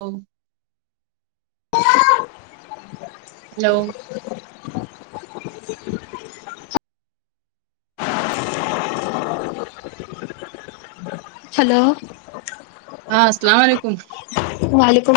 ہا ہیلو ہاں السلام علیکم وعلیکم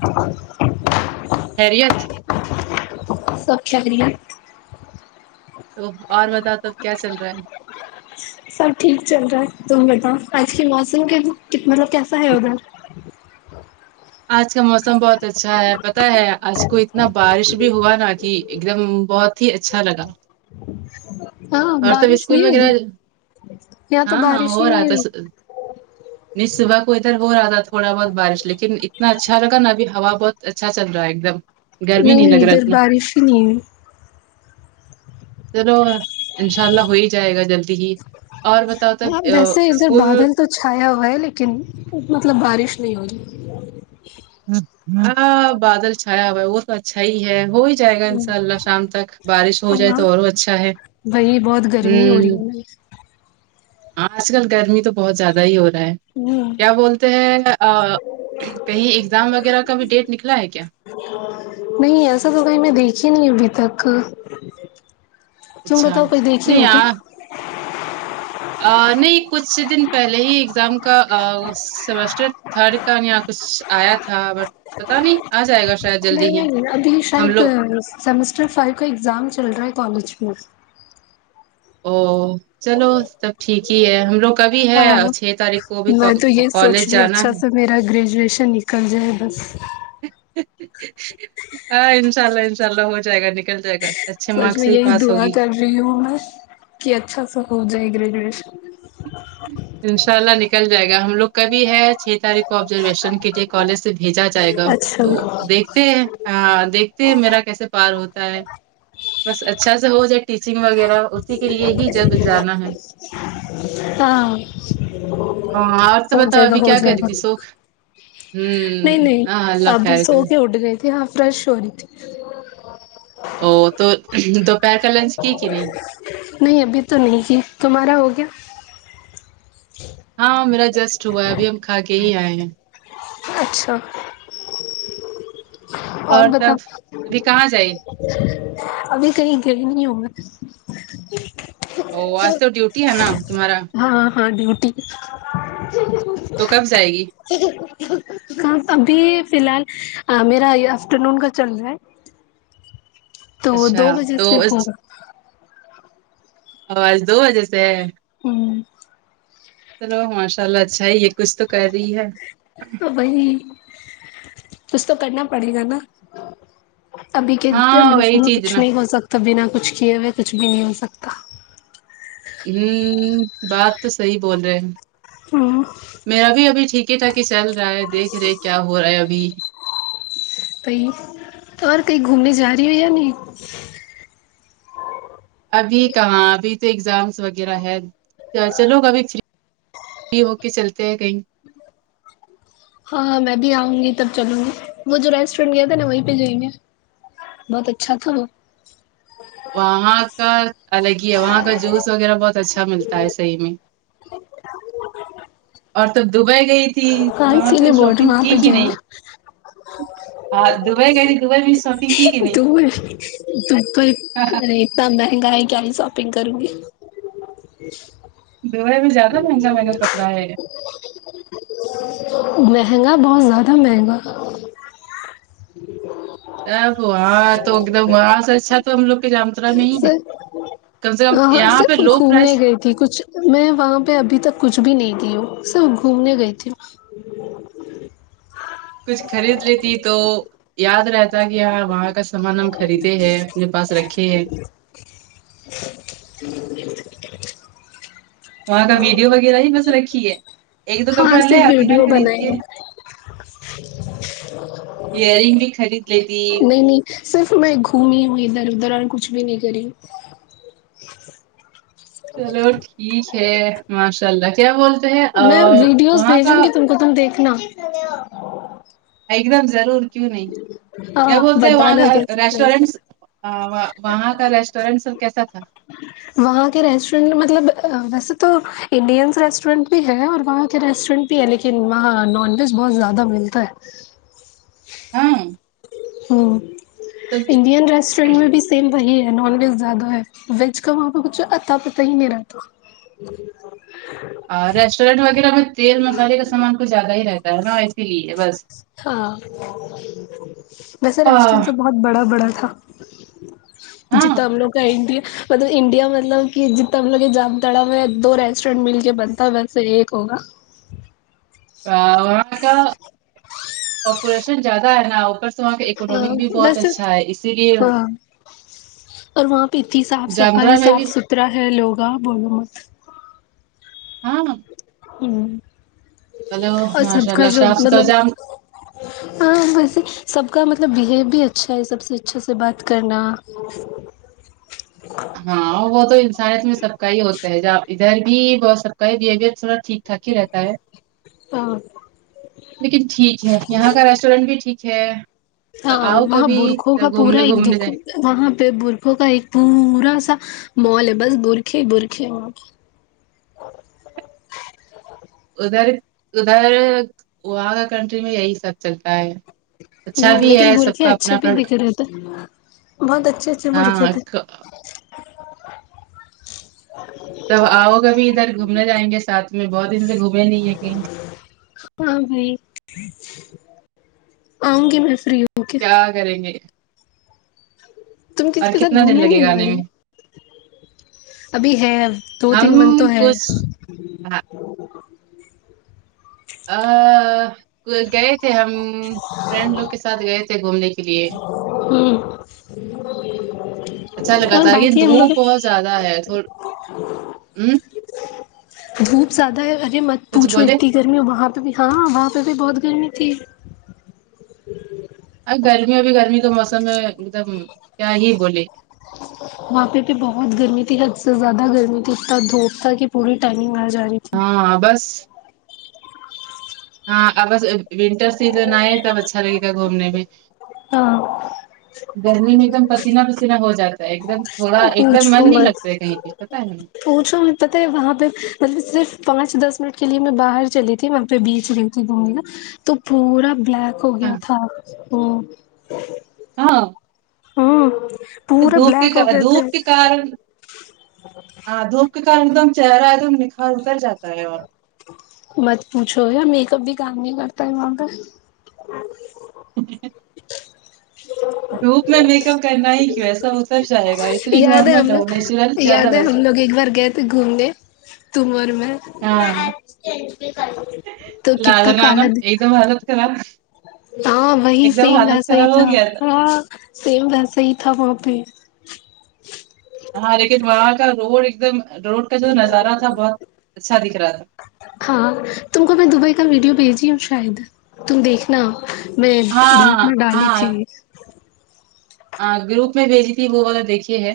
السلام خیریت سب خیریت تو اور بتاؤ سب کیا چل رہا ہے سب ٹھیک چل رہا ہے تم بتاؤ آج کے موسم کے دکھنے میں کیسا ہے ادھر آج کا موسم بہت اچھا ہے پتاہ ہے آج کو اتنا بارش بھی ہوا ن کہ ایک دم بہت ہی اچھا لگا ہاں اور تم بارش ہوئی اسکول وغیرہ ادھر گی یہاں تو ہاں بارش ہی وہ نہیں رہاتا ہوئی نہیں صبح کو ادھر ہو رہا تھا تھوڑا بہت بارش لیکن اتنا اچھا لگا نا ابھی ہوا بہت اچھا چل رہا ہے ایک دم گرمی نہیں نہیں لگ رہا ادھر اتنا بارش ہی نہیں ہے چلو انشاء اللہ ہو ہی جائے گا جلدی ہی اور بتاؤ تب ہاں ویسے ادھر اسکول بادل تو چھایا ہوا ہے لیکن مطلب بارش نہیں ہوگی ہاں بادل چھایا ہوا وہ تو اچھا ہی ہے وہی جائے گا ان شاء اللہ شام تک بارش ہو جائے تو اور وہ اچھا ہے بھائی بہت گرمی ہو رہی ہوں ہے نا آج کل گرمی تو بہت زیادہ ہی ہو رہا ہے ہوں کیا بولتے ہیں کہیں اگزام وغیرہ کا بھی ڈیٹ نکلا ہے کیا نہیں ایسا تو کہیں میں دیکھی نہیں ابھی تک تم اچھا بتاؤ کوئی دیکھی نہیں ہو کیا یار ا نہیں کچھ دن پہلے ہی ایگزام کا ا سیمسٹر تھرڈ کا یا کچھ آیا تھا بٹ پتا نہیں آ جائے گا شاید نہیں جلدی ہی نہیں ابھی ہم شاید لوگ سیمسٹر فائیو کا ایگزام چل رہا ہے کالج میں او چلو سب ٹھیک ہی ہے ہم لوگ کبھی ہے ہاں اور چھ تاریخ کو بھی میں تو یہی کالج سوچ رہی ہوں جانا اچھا ہے سے میرا گریجویشن نکل جائے بس ہاں انشاء اللہ انشاء اللہ ہو جائے گا نکل جائے گا اچھے مارکس سے ہی پاس ہوگی کی اچھا سا ہو جائے گریجویشن انشاء اللہ نکل جائے گا ہم لوگ کبھی ہے چھ تاریخ آبزرویشن کے لیے کالج سے بھیجا جائے گا اچھا تو دیکھتے ہیں ہ دیکھتے ہیں میرا کیسے پار ہوتا ہے بس اچھا سے ہو جائے ٹیچنگ وغیرہ اسی کے لیے ہی جب جانا ہے ہاں ہاں اور تو سب بتاؤ جاگا ابھی ہو کیا کر جائے رہی گا تھی سو ہوں نہیں نہیں ہاں اللہ اب خیر سو کرے کے اٹھ گئے تھی ہاں فریش ہو رہی تھی او تو دوپہر کا لنچ کی کہ نہیں نہیں ابھی تو نہیں تھی تمہارا ہو گیا ہاں میرا جسٹ ہوا ہے ابھی ہم کھا کے ہی آئے ہیں اچھا اور تب بتاؤ ابھی کہاں جائے ابھی کہیں گئے نہیں ہا او آج تو ڈیوٹی ہے نا تمہارا ہاں ہاں ڈیوٹی تو کب جائے گی ابھی فی الحال میرا یہ آفٹر نون کا چل رہا ہے تو اچھا دو بجے تو سے اس- ہوگا او آج دو وجے سے ہے ہوں چلو ماشاء اللہ اچھا ہے یہ کچھ تو کر رہی ہے تو وہی کچ تو کرنا پڑے گا نا ابھی کے ہاں جنریشن وہی میں چیز کچھ نا نہیں ہو سکتا بنا کچھ کیے ہوئے کچھ بھی نہیں ہو سکتا ہوں بات تو صحیح بول رہے ہیں ہمم میرا بھی ابھی ٹھیک ٹھاک ہی چل رہا ہے دیکھ رہے کیا ہو رہا ہے ابھی بئی اور کہیں گھومنے جا رہی ہو یہ نہیں ابھی کہاں ابھی تو ایگزامس وغیرہ ہے چلو ابھی یہ ہو کے چلتے ہیں کہیں ہاں ہاں میں بھی آؤں گی تب چلوں گی وہ جو ریسٹورینٹ گیا تھا نا وہیں پہ جائیں گے بہت اچھا تھا وہ وہاں کا الگ ہی ہے وہاں کا جوس وغیرہ بہت اچھا ملتا ہے صحیح میں اور تب دبئی گئی تھی وہاں پہ شاپنگ کی کی نہیں ج ا ہاں دبئی گئی دبئی مین شاپنگ کی کی نہیں دور دبئی ارے اتنا مہنگا ہے کیا ہی شاپنگ کروں گی ج دبئی میں بھی زیادہ مہنگا مہنگا کپڑا ہے مہنگا بہت زیادہ مہنگا ابواں تو ایک دم وہاں سے اچھا تو ہم لوگ کے جام صرف ہاں یہاں پہ صرف لو گھومنے پرائس گئے تھی تھی کچھ میں وہاں پہ ابھی تک کچھ بھی نہیں کی ہوں صرف گھومنے گئی تھی کچھ خرید لیتی تو یاد رہتا کہ ہاں وہاں کا سامان ہم خریدے ہیں اپنے پاس رکھے ہیں وہاں کا ویڈیو وغیرہ ہی بس رکھی ہے ایک دو ہاں کپڑا لے صرف آتی نا ویڈیو خرید کے بنائی ہوں ایئرنگ بھی خرید لیتی نہیں نہیں صرف میں گھومی ہوں ادھر ادھر اور کچھ بھی نہیں کری چلو ٹھیک ہے ماشاء اللہ کیا بولتے ہیں ہوں میں ویڈیوز وہاں کا بھیجوں گی تم تم دیکھنا ایک دم ضرور کیوں نہیں ہاں بولتے ہیں وہاں بتانا کا کیسے کیسے ریسٹورینٹس وہاں کا ریسٹورینٹ سب کیسا تھا وہاں کے ریسٹورینٹ مطلب ویسے تو انڈینس ریسٹورینٹ بھی ہے اور وہاں کے ریسٹورینٹ لیکن وہاں نان ویج بہت زیادہ ملتا ہے ہاں ہوں تو انڈین ریسٹورینٹ میں بھی سیم وہی ہے نان ویج زیادہ ہے ویج کا وہاں پہ کچھ اتا پتہ ہی نہیں رہتا اور ریسٹورینٹ وغیرہ میں تیل مسالے کا سامان کچھ زیادہ ہی رہتا ہے نا اسی لیے بس ہاں ویسے ریسٹورینٹ س ہاں بہت بڑا بڑا تھا جییتا ہم لوگ انڈیا ہے مطلب انڈیا مطلب کہ جتنا ہم لوگ جام تڑا ہو دو ریسٹورینٹ مل کے بنتا ہے ویسے ایک ہوگا وہاں کا پاپولیشن زیادہ ہے نوپر وہاں کا ہاں اکنامک بھی بہت ویسے اچھا ہے اسی لیے ہاں اور وہاں پہ اتنی صاف صفائی جامدرا میں صاف بھی ستھرا ہے لوگا بولو مت ہاں ہوں ہیلو اور سب ماشاء کا اللہ جو صاف مطلب ستھرا ہاں ویسے سب کا مطلب بہیو بھی اچھا ہے سب سے اچھا سے بات کرنا ہاں وہ تو انسانیت میں سب کا ہی ہوتا ہے [unintelligible] ج ڈر بھی بہت سب کا ہے بہیویئر تھوڑا ٹھیک ٹھاک ہی رہتا ہے ہاں لیکن ٹھیک ہے یہاں کا ریسٹورینٹ بھی ٹھیک ہے تو ہاں آؤ وہاں کبھی برخوں کا سب پورا گھومنے ایک گھومنے دکھ جائیں وہاں پہ برقے کا ایک پورا سا مال ہے بس برقے ہی بر قے وہاں پہ ادھر ادھر وہاں کنٹری میں یہی سب چلتا ہے ہ اچھا بھی لیکن ہے سب برقے کا اچھے اپنا بھی اپنا دکھ رہے تھے بہت اچھے اچھے بر قے ہاں تھے ک- تب آؤ کبھی ادھر گھومنے جائیں گے ساتھ میں بہت دن سے گھومیں نہیں ہے کہیں ہاں بھائی آؤں گی میں فری ہوں گی کیا کرینگے تم کسی کے ساتھ کتنا دن گھومنے لگے نہیں گا جا آنے رہی میں ابھی ہے دو تین ہم منتھ تو ہے کچھ ہاں گئے تھے ہم فرینڈ لوگ کے ساتھ گئے تھے گھومنے کے لیے ہوں اچھا لگا تھا کہ دھوپ بہت زیادہ ہے تھ ہ دھوپ زیادہ ہے ارے مت کچھ پوچھو بولے اتنی گرمی وہاں پہ بھی ہاں وہاں پہ بھی بہت گرمی تھی ا گرمی ابھی گرمی کا موسم میں ایک دم کیا ہی بولے وہاں پہ پہ بہت گرمی تھی حد سے زیادہ گرمی تھی اتا دھوپ تھا کہ پوری ٹائمنگ آ جا رہی تھی ہاں بس ہاں ا بس ونٹر سیزن آئے تب اچھا لگے گا گھومنے میں ہاں گرمی میں ایک دم پسینہ پسینہ ہو جاتا ہے ایک دم تھوڑا ایک دم پوچھو من نہیں مت لگتا ہے کہیں پ پتہ ہے پوچھو ہمیں پتہ ہے وہاں پہ مطلب صرف پانچ دس منٹ کے لیے میں باہر چلی تھی وہاں پہ بیچ مے دوں گی نا تو پورا بلیک ہو ہاں گیا تھا ہاں ہاں دھپ کے کرا دھوپ کے کارن ہاں دھپ اس کے کران ایک دم چہرہ ہے نہ نکھار اتر جاتا ہے اور مت پوچھو میک اپ بھی کام نہیں کرتا ہے وہاں پے دھوپ میں میک اپ کرنا ہی کی وسا ہوسب جائے گا اس لیے یاد ہے نارمل ہم لو نیچرل لوگ زیادہ یاد ہے بیسٹ ہم لوگ ایک بار گھومنے تم اور میں ہاں تو کتنا لادنانا کالا ایک دام حالت خراب ہاں وہی ایک دم سیم حالت ویسا ہی خراب ہو تھا گیا ہاں سیم ویسا ہی تھا وہ پہ ہاں لیکن وہاں کا روڈ ایک دم روڈ کا جو نظارہ تھا بہت اچھا دکھ رہا تھا ہاں تم کو میں دبئی کا ویڈیو بھیجی ہوں شاید تم دیکھنا میں گروپ میں ڈالی تھی ہاں گروپ میں بھیجی تھی وہ والہ دیکھیے ہے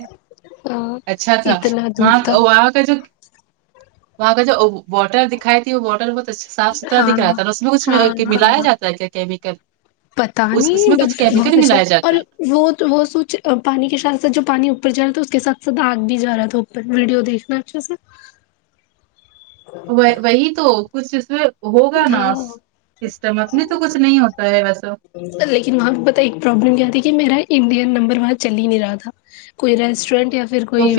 اچھا تھا اتنا وہاں دھوپ تھا کو وہا جو وہاں کا جو بارڈر دکھائی تھی وہ بارڈر بت صاف ستھرا ہاں دکھ رہا ہے اور اس میں کچھ ہاں ملایا ہاں جاتا ہے کیا کیمیکل پتا نہیں بٹ بہت اچھا اور وہ وہ سوچ پانی کے ساتھ سھ جو پانی اوپر جا رہا تھا اس کے ساتھ سھ آگ بھی جا رہا تھا پر ویڈیو دیکھنا اچھا سےر وہی تو کچھ اس ہوگا نا ہاں سسٹم اپنے تو کچھ نہیں ہوتا ہے ویسا لیکن وہاں پتہ ایک پروابلم کیا تھی کہ میرا انڈین نمبر ون چل ہی نہیں رہا تھا کوئی ریسٹورینٹ یا پھر کوئی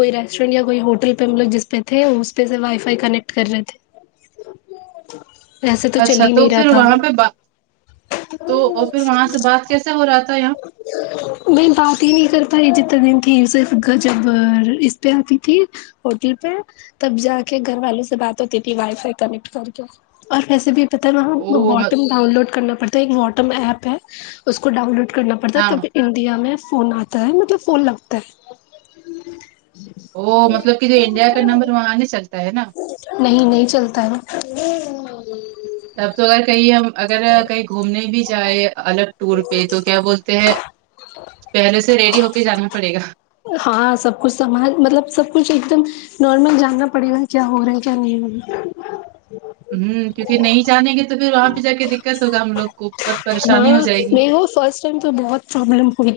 کوئی ریسٹورینٹ یا کوئی ہوٹل پہ ہم لوگ جس پہ تھے اس پہ سے وائی فائی کنیکٹ کر رہے تھے ویسے چل اچھا ہی تو نہیں رہا پھر تھا وہاں پہ بات تو پھر وہاں سے بات کیسے ہو رہا تھا یہاں میں بات ہی نہیں کر پائی جتنے دن تھی صرف گھر جب اس پہ آتی تھی ہوٹل پہ تب جا کے گھر والوں سے بات ہوتی تھی وائف کنیکٹ کر کے اور ویسے بھی پتا ہے وہاں باٹم ڈاؤن لوڈ کرنا پڑتا ایک واٹم ایپ ہے اس کو ڈاؤن لوڈ کرنا پڑتا ہے تب انڈیا میں فون آتا ہے مطلب فون لگتا ہے وہ مطلب کہ جو انڈیا کا نمبر وہاں نہیں چلتا ہے نا نہیں نہیں چلتا ہے اب تو اگر کہیں ہم اگر کہیں گھومنے بھی جائیں الگ ٹور پہ تو کیا بولتے ہیں پہلے سے ریڈی ہو کے جانا پڑے گا ہاں سب کچھ سمج مطلب سب کچھ ایک دم نارمل جاننا پڑے گا کیا ہو رہا ہے کیا نہیں ہو رہا ہمم کیونکہ نہیں جانے گے تو پھر وہاں پہ جا کے دقت ہوگا ہم لوگ کو بہت پریشانی ہاں ہو جائے گی میں وہ فرسٹ ٹائم تو بہت پرابلم ہوئی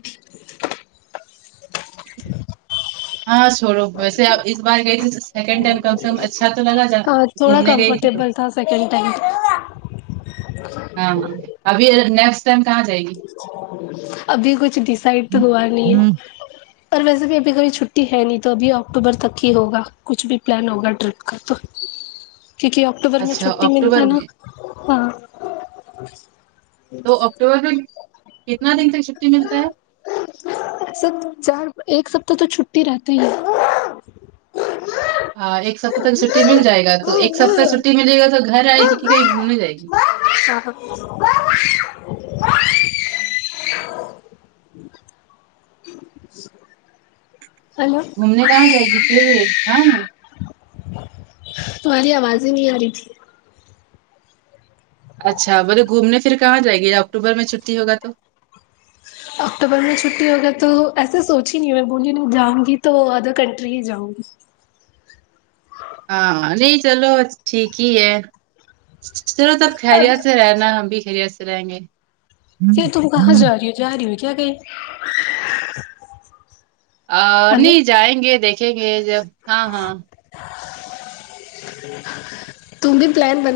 ہاں چھوڑو ویسے اپ اس بار گئی تھی سیکنڈ ٹائم کم سے کم اچھا تو لگا جا ہاں تھوڑا گھومنے گئی تھی تو کمفرٹیبل تھا سیکنڈ ٹائم ہاں ہاں ابھی نیکسٹ ٹائم کہاں جائے گی ابھی کچھ ڈسائڈ تو ہوا نہیں ہے اور ویسے بھی ابھی کبھی چھٹی ہے نہیں تو ابھی اکٹوبر تک ہی ہوگا کچھ بھی پلان ہوگا ٹرپ کا تو کیونکہ اکٹوبر میں اچھا چھٹی ملتا ہے اکتوبر نا میں ہاں تو اکٹوبر میں کتنا دن تک چھٹی ملتا ہے سب چار ایک ثابتہ تو چھٹی رہتی ہی ہے ہ ایک سپتہ تک چھٹی مل جائے گ تو ایک سپتہ ہے چھٹی ملے گا تو گھر آئے گی کہ کہیں گھومنے جائے گی [unintelligible] [inaudible] ہیلو گھومنے کہاں جائے گی پھر ہاں تمہاری آواز ہی نہیں آ رہی تھی اچھا بولو گھومنے پھر کہاں جائے گی اکٹوبر میں چھٹی ہوا تو اکتوبر میں چھٹی ہوگی تو ایسے سوچ ہی نہیں ہے میں بول لی جاؤں گی تو ادر کنٹری ہی جاؤں گی ہاں نہیں چلو ٹھیک ہی ہے چلو سب اب خیریت سے رہنا ہم بھی خیریت سے رہیں گے یہ تم کہا جارہی ہو جارہی ہو کیا کہیں بھی اہ نہیں جائیں گے دیکھیں گے جب ہاں ہاں تم بی پلان بناؤ